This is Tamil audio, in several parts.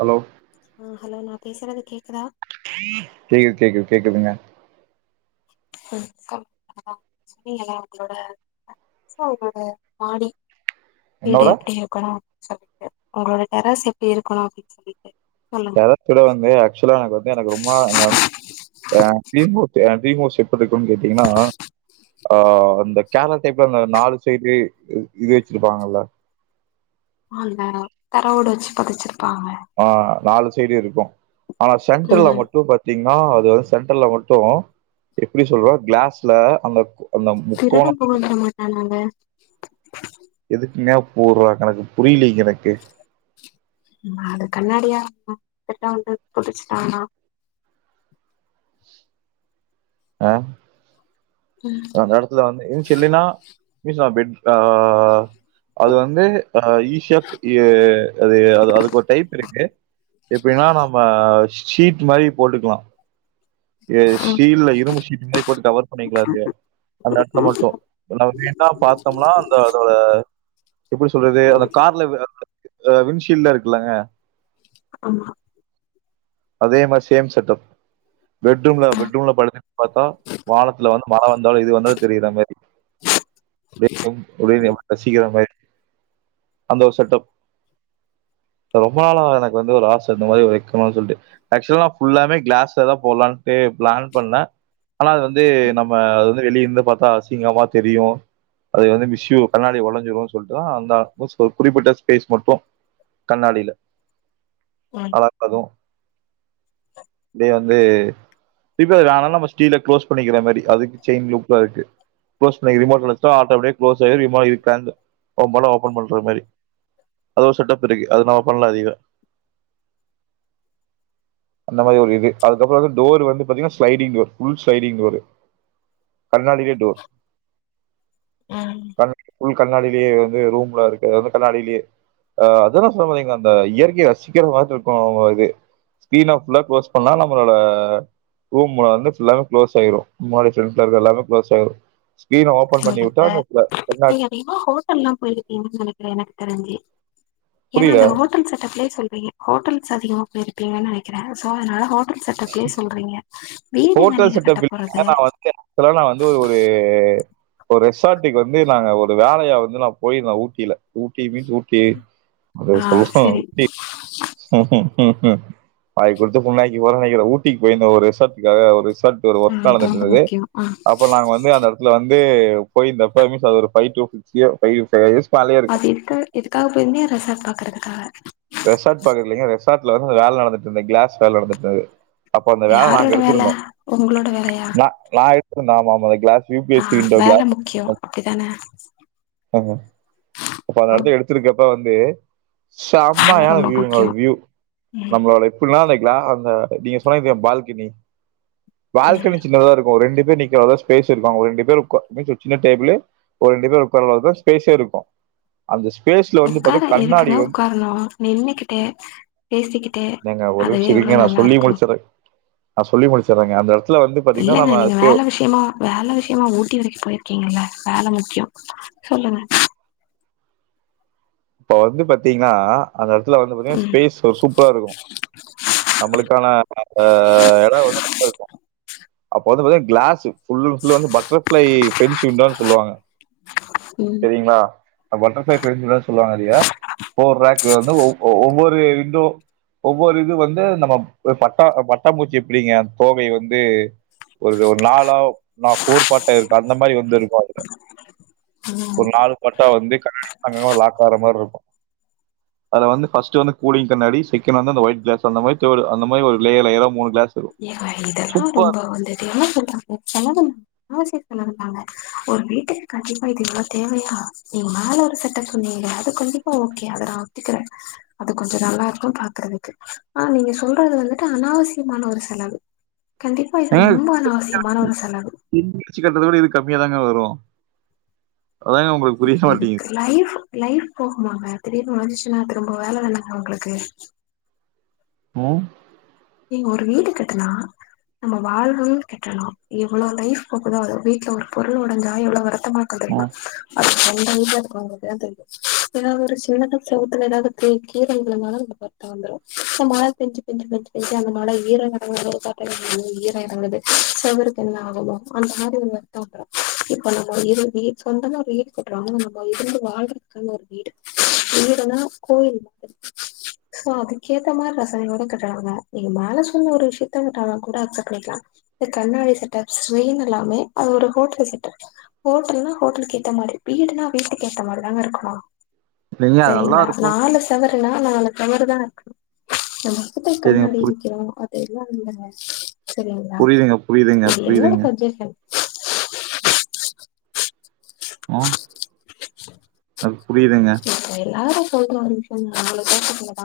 ஹலோ ஆ ஹலோ நா பேசறது கேக்குதா கேக்குது கேக்குது கேக்குதுங்க [inaudible] ன்ன அவங்களோட [inaudible] அவங்களோட மாடி வீடு என்னோட எப்டியோ கனோ அப்டி சொல்லிட்டு உங்களோட டெரஸ் எப்டி இருக்கனோ அப்டின் சொல்லிட்டு சொல்லு அதா சொல்ல வந்தே ஆக்சுவலா எனக்கு வந்து எனக்கு ரொம்ப [inaudible] ஹ டிரீம்வத்த டிரீம்மவுஸ் எப்டி இருக்கனுன் கேட்டீங்கனா ஆ அந்த கேரள த்தைப்ல அந்த நாலு சைடு இது வெச்சிருப்பாங்கல்ல வந்தனா தரயோட வச்சு பொதச்சிருப்பாங்க ஆ நாலு சைடு இருக்கு ஆனா சென்ட்ரல்ல ம் மட்டு ப திங்னா அது வந்து சென்டர்ல மட்டு எப்டி சொல்ற கிளாஸ்ல அந்த அந்த சிறகல் முக்கோணம் போக விட மாட்டானங்க எதுக்குங்க போர்றோ கணக்கு புரிலிங் எனக்கு அது கண்ணாடியா [inaudible] வந்து [inaudible] வந்து புடிச்சுட்டானா ஆ [unintelligible] ம் இதுல வந்து எது சொல்லினா [unintelligible] அது வந்து அ ஈஷக் ஏ அது அ அதுக்கு ஒரு டைப் இருக்கு எப்டின்னா நம்ம ஷீட் மாதிரி போட்டுக்கலா ஏ ம் ஷீல இது மேரி போட்டு கவர் பண்ணிக்கலா [inaudible] அந்த எடத்தல மட்டு ம் நம்ம மெயினா பாத்தம்னா அந்த அதோட எப்டி சொல்றது அந்த கார்ல அ வின்ஷீட்லா இருக்குலங்க ஆமா அதே மாரி சேம் செட்டப் பெட்ரூம்ல ம் பெட்ரூம்ல படு பாத்தா வானத்துல வந்து மழ வந்தாலு இது வந்தாலு தெரிற மாரி அது [unintelligible] ரசிக்கிற மாரி அந்த ஒரு செட்டப் இல்ல ரொம்ப நாளா எனக்கு வந்து ஒரு ஆச இந்த மாரி ஒரு வைக்கணுன் சொல்ட்டு ஆக்சுவலா நா ஃபுல்லாமே கிளாஸ்ல தா போட்லான்டே பிளான் பண்ணே ஆனா அது வந்து ம் நம்ம அது வந்து வெளிலருந்து பாத்தா அசிங்கமா தெரியு அது வந்து விஷ்யு கண்ணாடி ஓடஞ்சிடு சொல்ட்டுதா அந்த ஸ்பேஸ் குறிப்பிட்ட ஸ்பேஸ் மட்டு கண்ணாடில ம் [inaudible] அது டெய்லி வந்து ஸ்கீரீன க்ளோஸ் பண்ணிக்கிற மெரி அதுக்கு செயின் லூப்லா இருக்கு க்ளோஸ் பண்ண ரிமோட் எடுத்தா ஆட்டோமேட்டிக்கா க்ளோஸ் ஆயிரு [inaudible] நம்பலா ஓப்பன் பண்ற மாரி அது ஒரு செட்டப் இருக்கு அது நம்ம பண்ணலா அதிக அந்த மாரி ஒரு இது அதுக்கப்றோ வந்து டோர் வந்து பாத்தீங்னா sliding door full sliding door கண்ணாடியே டோர் ம் ம் ஃபுல் கண்ணாடிலியே இது வந்து ரூம்லா இருக்கதுனால கண்ணாடிலே அ அத தா சொல்ல வந்தே இங்க அந்த இயற்கைய ரசிக்கிற மாரி இருக்கு இது ஸ்க்ரீன ஃபுல்லா க்ளோஸ் பண்ணா நம்மளோட ரூம்ல வந்து எல்லாமே க்ளோஸ் ஆயிரு முன்னாடி ஃப்ரண்ட்ல இருக்க எல்லாமே க்ளோஸ் ஆயிரு ஸ்க்ரீன ஓப்பன் பண்ணி உட்டா அந்த கண்ணா சிவா ஹோட்டல்லா போயிருக்கீங்கன் சொல்லிருக்கா எனக்கு தெரிஞ்சு ஏனா புரியல. அந்த ஹோட் டல் செட்டப்லே சொல்றீங்க ஹோட்டல்ஸ் அதிகமா போயிருப்பிங்கன் நெனைக்கிறே சோ அதனால ஹோட்டல் செட்டப்லே சொல்றீங்க [inaudible] ஹோட்டல் நீங்க கட்ட செட்டப் போறது இல்ல நா வந்த எடத்துல நா வந்து ஒரு ஒரு ரெசார்ட்டுக்கு வந்து நா அங்க ஒரு வேலையா வந்து நா போயிருந்தே ஊட்டில ஊட்டி மீன்ஸ் ஊட்டி அத ஆ சொல்றே சரி ஊட்டி வாய் குடுத்து புண்ணாக்கிப்பே நெனைக்கிறே ஊட்டி போயிருந்தே ஒரு ரெசார்டுக்காக ஒரு ரெசார்ட்ல ஒரு ஆ ஒர்க் ரொம்ப நடந்துட்ருந்துது முக்கியோ ஆ அப்ப நாங்க வந்து அந்த இதுல வந்து போயிருந்தப்ப மீன்ஸ் அது ஒரு five two six year five years மேலயே இருக்கும் அது எதுக்கு எதுக்காக போயிருந்தே ரெசார்ட் பாக்குறதுக்காக ரெசார்ட் பாக்க இல்லைங்க ரெசார்ட்ல வந்து அந்த வேல நடந்துட்டு இருந்தது கிளாஸ் வேலை நடந்துட்ந்துது அப்ப அந்த வேல யாரோட நாங்க எடுத் வேல இருந்தோ உங்களோட வேலையா ந நா எத்து இருந்தே ஆமா ஆமா அந்த கிளாஸ் ஆ யூபிஎஸ்சி விண்டோ வேல கிளாஸ் முக்கியோ அப்டிதான ஆமா அப்ப அந்த ஆ இடத்து எடுத்துருக்கப்ப வந்து வேல சமாயான ரொம்ப வியூங்க முக்கியோ வியூ ம் நம்மளோ எப்டினாலு வைக்லா அந்த நீங்க சொன்னங்ளே பால்கெனி பால்கனி ம் சின்னதா இருக்கு ஒரு ரெண்டு பேர் நிக்ற அளவு ஸ்பேஸ் இருக்கு அவ்ங்க ரெண்டு பேர் உக்கா ம சின்ன டேபிளு ஒரு ரெண்டு பேர் உக்கார அளவுதா ஸ்பேஸே இருக்கு அந்த ஸ்பேஸ்ல உக்கார கண்ணாடி எதுக்குங்க வந்து உக்காரணு நின்னுகிட்டே பேசிக்கி ஏங்க ஒரு நிம்ச இரிங்க நா சொல்லி முடிச்சறேன் நா சொல்லி முடிச்சறேங்க அந்த எடத் துல வந்து பாத்தீங்கன்னா இல்லங்க நம்ம நீங்க ஸ்கியூ வேல விஷயமா வேல விஷயமா ஊட்டி வரைக்கு போயிருக்கீங்கல்ல வேல முக்கியோ சொல்லுங்க இப்ப வந்து பாத்தீங்னா அந்த எடத்துல வந்து பாதிங்னா ம் ஸ்பேஸ் ஒரு சூப்பரா இருக்கு நம்மளுக்கான அந்த எடம் வந்து நல்லாருகு இருக்கு அப்போ வந்து பாத்தீங்கனா கிளாஸு ஃபுல்ன் ஃபுல் வந்து பட்டர்ஃப்ளை ஃப்ரெண்ட்ஸ்யூ னு தா சொல்லுவாங்க ம் செரிங்களா பட்டர்ஃபிளை ஃப்ரெண்ட்ஸ் னு தா சொல்லுவாங்க ழியா போ ரேக்ல வந் ஒவ் ஒவ்வொரு விண்டோ ஒவ்வொரு இது வந்து நம்ம பட்டா பட்டம்பூச்சி எப்டிங்க தோகை வந்து ஒரு ஒரு நாலோ போர் பட்டே இருக்கு அந்த மாரி வந்து இருக்கு அது ம் ஒரு நாலு பட்டா வந்து கன்னாடிங்க லாக்கார மாரி இருக்கு அத வந்து ஃபஸ்ட் வந்து கூலிங் கண்ணாடி செகண்ட் வந்து அந்த ஒயிட் கிளஸ் அந்த மாரி செவரு அந்த மாரி லேயர் லேயரா மூணு கிளாஸ் இருக்கும். ஏக இதெல்லா சூப்பரா ரொம்ப வந்து இத என்ன சொல்லுறது செலவளி யோசிக்கலா மாட்டாங்க ஒரு வீட்டுக்கு கண்டிப்பா இது இவளோ தேவையா நீமேல ஒரு செட்டப் பன்னீங்ளே அது கொண்டிப்பா ஓகே அத நா ஒத்திக்கிறே அது கொஞ்ச நல்லா இருக்கு பாக்குறதுக்கு ஆ நீங்க சொல்றது வந்துட்டு அனாவசியமான ஒரு செ செலவு கண்டிப்பா இது ரொம்ப அனாவசியமான ஒரு செலவு இடிசி‌‌‍ கட்டறதட இது கம்மியாதாங்க வரு அதாங்கே உங்கள் இதுக்கு லைஃப் லைஃப் போகுமாங்க திடீர்னு ஒடன்ச்சுன்னா அதுக்கு ரொம்ப வேல வோனுங்க உங்களுக்கு ம் நீங்க ஒரு வீடு கட்டுனா நம்ம வாழ்ன்னுனு கெட்டணு எவ்ளவு லைஃப் போகுதோ அது வீட்ல ஒரு பொருள் ஒடஞ்சா எவ்ளோ வருத்தமா குது ம். அது செந்த வீடுல இருக்ரவங்களுக்கு தா தெரியு எதனா ஒரு சின்னதா செவத்துல எதாவ்து இப்டி கீரல் விலுந்தாலு அந்தமாரி வந்துரு இந்த மழ பெஞ்சு பெஞ்சு பெஞ்சு பெஞ்சு அந்தமழ ஈர இறங்கறத பாத்தாலே தெரியுது ஈர இறங்குது செவருக்கு என்ன ஆகமோ அந்த மாரி இப்ப நம்ம வீடு சொந்தமா ஒரு வீடு கொட்டுறோனா நம்ம இருந்து வாழ்றக்கான ஒரு வீடு விடுனா கோயில் சோ அதுக்கேத்த மாரி ரசனையோட கட்டனுங்க நீங்க மேல சொன்ன ஒரு விஷயத்த ட்டனா கூட அக்சப்ட் பண்ணிக்கலாம் இந்த கண்ணாடி தப் ஸ்ட்ரைன் எல்லாமே அது ஒரு ஹோட்டல் செட்டப் ஹோட்டல்ன்னா ஹோட்டலுக்கு ஏத்த மாரி வீடுனா வீட்டுக்கு ஏத்த மாரி தாங்க இருக்கணு இல்லைங்க அது நல்லா செரிங்களா இருக்கும். நாலு ஸ் தொவறுனா நாலு தொவறு தா இருக்கனு நமக்கு எதுக் சரிங்க கண்ணாடி புரி க்கிறோ அத எல்லா இல்லங்க செரிங்களா புரியுதுங்க, புரியுதுங்க, இது என்னொட புரியுதுங்க. சஜெஷன் ஆ அது புரியுதுங்க இப்ப எல்லாரு சொல்ற ஒரு விஷயம்தா நம்மளுக்கு [unintelligible] தா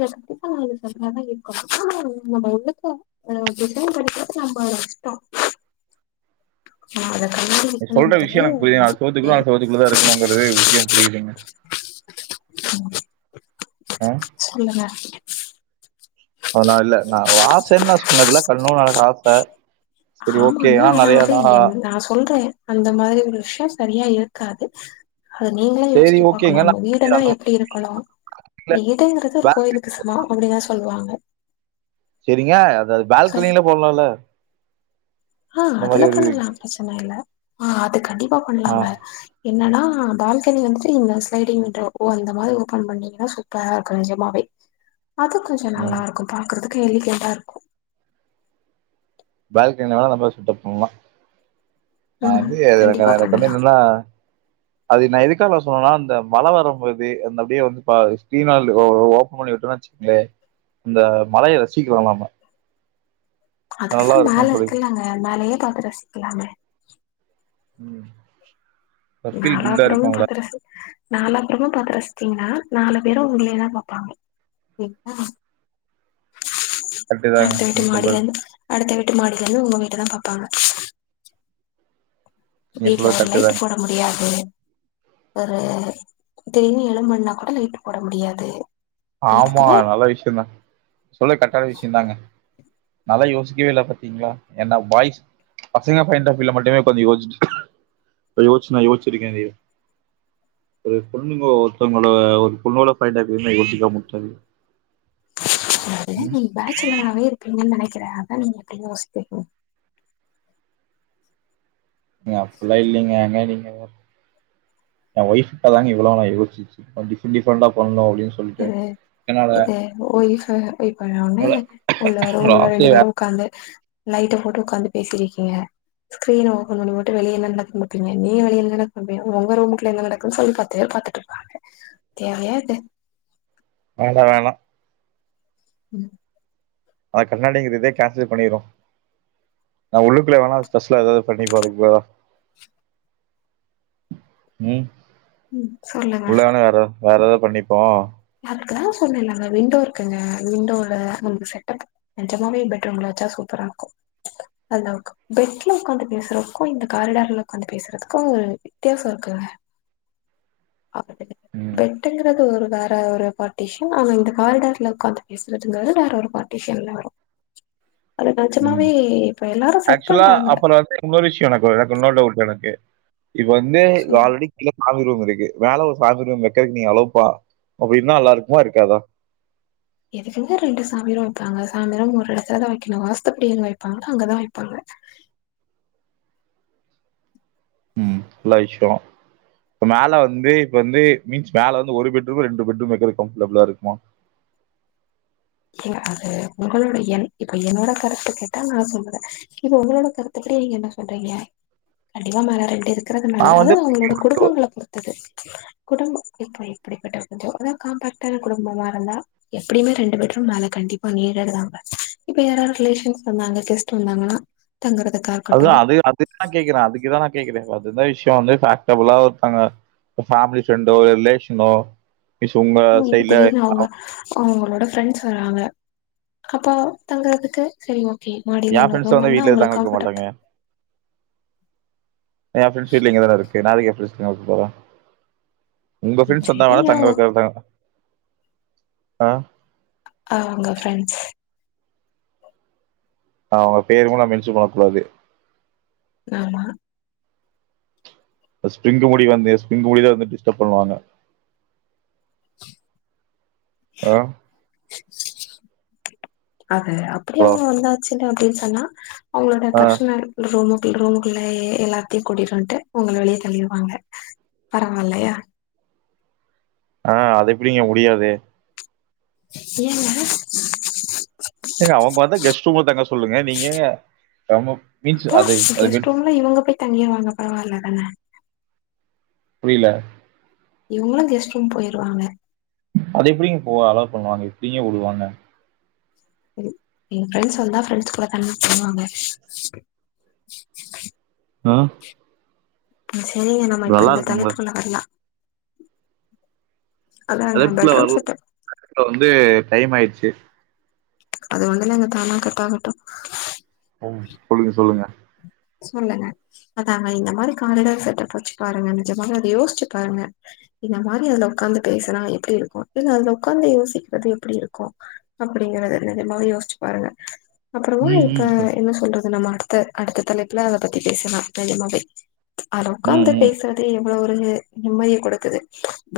[unintelligible] கண்டிப்பா அது சம்மயாதா இருக்கு ஆனாலு நம்ப உள்ளக்க அத ஒரு டிசைன் பண்ணிக்கிறது நம்பளோட் இஷ்டோ நா அத [unintelligible] நீங்க சொல்ற விக்கினுங்கறது விஷயம் எனக்கு புரியுதுங்க. விதி அது ஏ செவுத்துக்குள்ள அந்த செவுத்துக்குள்ள தான் இருக்கணுங்கிறது விஷயம் புரியுதுங்க. ம் ம். சொல்லுங்க அது நா இல்ல நா ஒரு ஆசைன்னு நா சொன்னதுல பண்ணுன் எனக்கொரு ஆச ஆமாங்க ஆனா அது என் நா சொல்றே அந்த மாதிரி ஒரு விஷ்யோ சரியா ஏர்க்காது அத நீங்களே சரி யோஸ்ச்சு பாக்கணு ஓகேங்க. நம்ம நான் வீடுனா அந்த எப்டி இருக்கணு வீடுங்கிறது மாரி ஒரு கோயிலுக்கு சமோ அப்டி தா சொல்லுவாங்க செரிங்க அத அது சோ பால்கனில போட்லால ஆ அதுல பண்ணலா ப்ரெச்சன இல்ல ஆ அது கண்டிப்பா ஆ பண்லாங்க என்னன்னா பால்கனி வந்துட்டு நீங்க ஸ்லைடிங் டோர் ஒ அந்த மாரி ஓப்பன் பண்ணிங்கனா சூப்பரா இருக்கு நெஜமாவே அது கொஞ்ச நல்லா ம் இருக்கு பாக்குறதுக்கு எலிகெண்டா இருக்கு பால்கனில வேணா நம்ம சுட்டப் பண்லா நா ம் வந்து எது [unintelligible] கண்டிப்பா எனக் பண்ணலா வந்து என்னனா அது நா எதுக்காக சொன்னேன்னா அந்த மழ வரும் போது அந்த அப்டியே வந்து ப ஸ்கிரீன வந்து ஒ ஒ ஓபன் பண்ணி விட்டே வச்சிக் கங்க அந்த மழய ரசிக்கிலலாமா அதுக்கு தா மேல இருக்குன்னு சொல்லி இருக்குலாங்க மேலயே பாத்து ரசிக்கலாமே ம் ஒரு ஃபீல் குட்டா நாலாப்புறமு இருக்கும்ல பாத்து ரசி நாலாபுறமு பாத்து ரசிச்சிங்கனா நாலு பேரு உங்ளயேதா பாப்பாங்க சேரிங்ளா கரெக்ட் தாங்க அடுத்த வீட்டு நீங்க சொல்றது மாடியிலந்து அடுத்த வீட்டு மாடியிலந்து உங்க வீட்டதா பாப்பாங்க நீங்க வீட்ல சொல்றது ஒரு கரெக்ட் லைட்டு தாங்க போட முடியாது ஒரு திடீனு எழும்புண்ணா கூட லைட்டு் போட முடியாது ஆமா எதுக்குமே நல்ல விஷ்யந்தா‌ சொல்லக் கர்ட்டான விஷ்யந்தாங்க நான்ல்ல யோசிக்கிவே இல்ல பாத்தீங்ளா ஏன்னா பாய்ஸ் பசங்க பாயின்டாஃப் வீல மட்டுமே கொஞ்சோ யோஸ்ச்சு யோஸ்ச்சு நா யோஸ்ச்சிருக்கே ஒரு பொண்ணுங்கோ ஒருத்தவங்கள ஒரு பொண்ணோட பாயிண்ட் ஆஃப்வீல நா யோசிக்காம உட்டது அதுதா நீங் பேச்சுலராவே இருப்பீங்கன் நெனைக்கிறே அதா நீங்க இப்டி யோசிக்றீங்க ங்க அப்பில்லா இல்லீங்க ஏங்க நீங்க வேற எ ஒய்ஃப்காகதாங்க இவ்ளோல்ல யோசிச்சு வச்சிருக்கே டிஃப்ரெண்ட் டிஃப்ரெண்டா பண்ணு அப்டின் எது எது ஒய்ஃப வெய்ட் பண்ண ஒன்னே என்னோட உள்ளார என்னோட உள்ள ரெண்டு ஆசையே பேரு வே- உக்காந்து லைட்ட போட்டு உக்காந்து பேசிருக்கீங்க ஸ்கிரீன் ஒப்பன் பண்ணி போட்டு வெளிய என்ன நடக்குத் மாப்பீங்க நீ வெளில [unintelligible] உங்க ரூமுக்குல என்ன நடக்குன்னு சொல்லி பத்து பேரு பாத்துட்ருப் தேவையா இது வேண்டா வேணா ம் அத கண்ணாடிக்கிறதே கேன்சல் பண்ணிறோ நா உள்ளுக்குல்ல வேணா ஸ்பெஷலா எதாவ்து பண்ணி [unintelligible] ம் ம் சொல்லுங்க உள்ளவேனா வேற வேற ஏதாவது பண்ணிப்போ அதுக்குதா சொன்னேலங்க விண்டோ இருக்குங்க விண்டோல நமக்கு செட்டப் நிஜமாவே பெட்ரூம்ல வெச்சா சூப்பரா இருக்கு அதா பெட்ல உக்காந்து பேசுறதுக்கு இந்த காரிடார்ல உக்காந்து பேசுறதுக்கு வித்தியாசோ இருக்குங்க பாக்குறதுக்கு ம் பெட்டுங்கிறது ஒரு வேற ஒரு பார்டிஷியன் ஆனா இந்த காரிடர்ல உக்காந்து பேசுறதுங்கிறது வேற ஒரு பார் டிஷன்ல வரும் அது ம் நஜமாவே ஆக்சுவலா அப்றோ வந்து இன்னொரு விஷயோ எனக்கு எனக்கு இன்னொரு டவுட் எனக்கு இப்ப வந்து சொல்லு ஆல்ரெடி உள்ள சாமி ரூம் இருக்கு மேல ஒரு சாமி ரூம் வைக்குறக்கு நீ அளோ பா அப்டின்னா நல்லாருக்குமா இருக்காதா எதுக்குங்க ரெண்டு சாமி ரூம் வைப்பாங்க சாமி ரூம் ஒரு இடதுல தா வைக்கணு வாஸ்துப்படி எங்க வைப்பாங்களோ அங்கதா வைப்பாங்க ம் நலவிஷ்யோ மேல வந்து இப்ப வந்து மீன்ஸ் மேல வந்து ஒரு பெட்ரூம் ரெண்டு பெட்ரூம் வைக்கறதுக் கம்ஃபர்டபுளா இருக்கும்மா ஏங்க அது உங்களோட என் இப்ப என்னோட கருத்து கேட்டா நா சொல்லுவ இப்ப உங்களோட கருத்து படி நீங்க என்ன சொல்றீங்க கண்டிப்பா மேல ரெண்டு இருக்கிறது நா நல்லது அது வந்து அவுங்களோட குடும்பங்கள பொறுத்தது குடும்போ இப்போ எப்படிப்பட்ட கொஞ்சோ அதா காம்பாக்டான குடும்பமா இருந்தா எப்படியுமே ரெண்டு பெட்ரூ ம் மேல கண்டிப்பா நீடெட்தாங்க இப்ப யாராவது ரிலேஷன்ஸ் வந்தாங்க ஜெஸ்ட்டு வந்தாங்கன்னா தங்கறதுக்கா அதா அதே அதுக்கு தா கேக்குற அதுக்கு தா நா கேக்குற அது இந்த விஷயோ இந்து ஃபக்டபுளா இருகாங்க ஃபேமிலி ஃப்ரெண்டோ ரிலேஷனோ அட்லீஷ் உங்க சைடுல அ உங்களோட ஃப்ரெண்ட்ஸ் வராங்க அப்போ தங்குறதுக்கு சரி ஓகே மாடியில‌ ஏ இன்னொரு ஃப்ரெண்ட்ஸ்லா ரூம் வந்து இருந்தா வீட்ல உங்களுக்கு தங்க வைக்க மாட்டாங்க கம்ஃபர்டபுள் எ ஃப்ரெண்ட்ஸ் வீட்லா இங்க தானே இருக்கு நா எதுக்கு எ ஃப்ரெண்ட்ஸ் எங்கயாவது போவ உங்க ஃப்ரெண்ட்ஸ் வந்தா சரி வேன தங்க அவங்க வைக்குறதா ஆ ஆவுங்க ஃப்ரெண்ட்ஸ் அவுங்க பேருக்கூட நா மென்ஷன் பண்ணக் கூடாது ஆமா அந்த ஸ்பிரிங்கு முடி வந்து ஸ்பிரிங்கு முடிதா வந்து டிஸ்டர்ப் பண்ணுவாங்க ஆ அது அப்டி ஹலோ அவுங்க வந்தாச்சுன்னு அப்டின்னு சொன்னா அவுங்களோட ஆ பெர்ஷனல் ரூமுக்குள்ள ரூமுக்குள்ளயே எல்லாத்தையு கூட்டுவன்ட்டு உங்கள வெளியே தள்ளிருவாங்க பரவாலையா ஆ அது எப்டிங்க முடியாதே ஏங்க ஏங்க அவுங்க வந்தா கெஸ்ட் ரூம்ல தங்க சொல்லுங்க நீங்க ஏங்க நம்ம மீன்ஸ் அப்போ அது அது வெ கெஸ்ட் ரூம்ல இவங்க போய் தங்கிருவாங்க பரவால்ல தான புரியல இவுங்களு கெஸ்ட்ரூம் போயிருவாங்க அது எப்டிங்க போவ அலோ பண்ணுவாங்க எப்டிங்க உடுவாங்க எங்க ஃப்ரெண்ட்ஸ் வந்தா ஃப்ரெண்ட்ஸ் கூட தங்குன் சொல்வாங்க ஆ சேரிங்க நம்ம இப்ப நல்லா இந்த இருக்கும்ல. தலைப்புக்குள்ள வரலா அழைப்புல வரல இப்ப வந்து டைம் ஆயிடுச்சு அது ஒண்ணுயில்லங்க தானா கட் ஆகட்டு ம் சொல்லுங்க சொல்லுங்க சொல்லுங்க அதாங்க இந்த மாரி காரிடர் செட்டப் வச்சு பாருங்க நி்ஜமா அதை யோசிச்சு பாருங்க இந்த மாரி அதுல உக்காந்து பேசுனா எப்டி இருக்கு இல்ல அதுல உக்காந்து யோசிக்கிறது எப்டி இருக்கு அப்டிங்கிறத நிஜமாவே யோசிச்சு பாருங்க அப்றோ ஊழல் ம், இப்ப ம். என்ன சொல்றது நம்ம அடுத்த அடுத்த தலைப்புல அத பத்தி பேசலா நெஜமாவே அதுல ம், உக்காந்து ம். பேசுறதே எவ்ளோ ஒரு நிம்மதிய கொடுக்குது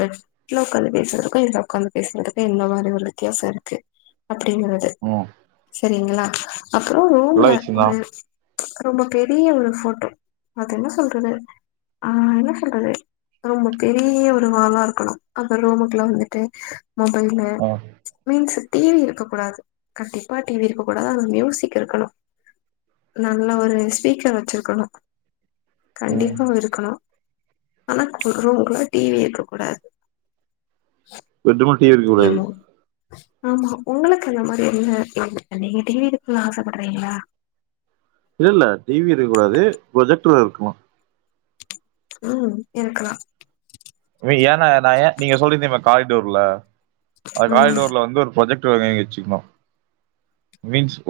பட் உள்ள உக்காந்து பேசுறதுக்கு இதுல உக்காந்து பேசுறதுக்கு என்ன மாரி ஒரு வித்தியாசோ இருக்கு அப்டிங்கறது ம் சேரிங்களா அப்றோ நல்ல ரூம்ல விஷயம் ஒரு தான். ரொம்ப பெரிய ஒரு போட்டோ அது என்ன சொல்றது ஆ என்ன சொல்றது ரொம்ப பெரிய ஒரு வாலா இருக்கணு அந்த ரூமுக்குள்ள வந்துட்டு மொபைல்லு ஆ. மீன்ஸ் டிவி இருக்க கூடாது கண்டிப்பா டிவி இருக்க கூடாது ஆன மியூசிக் இருக்கணு நல்ல ஒரு ஸ்பீக்கர் வச்சிருக்கணு ம். கண்டிப்பா இருக்கணு ஆனா ரூம்குள்ள டிவி இருக்க கூடாது தென்டாமா டி வி இருக் எவ்ளோ ஆமா உங்களுக்கு அந்த மாரி இல்ல என்ன நீங்க டி வி இருக்கணுனு ஆசப்படுறீங்களா இல்ல இல்ல டிவி இருக்கூடாது ப்ரொஜெக்டர் இருக்கலா ம் இருக்கலா எனா நான் ஏ நீங்க சொல்லிருந்தீங்க காரிடோர்ல அந்த ம் காரிடோர்ல வந்து ஒரு ப்ரொஜெக்ட் டர் வாங்கி வச்சுக்கணு மீன்ஸ் ஒ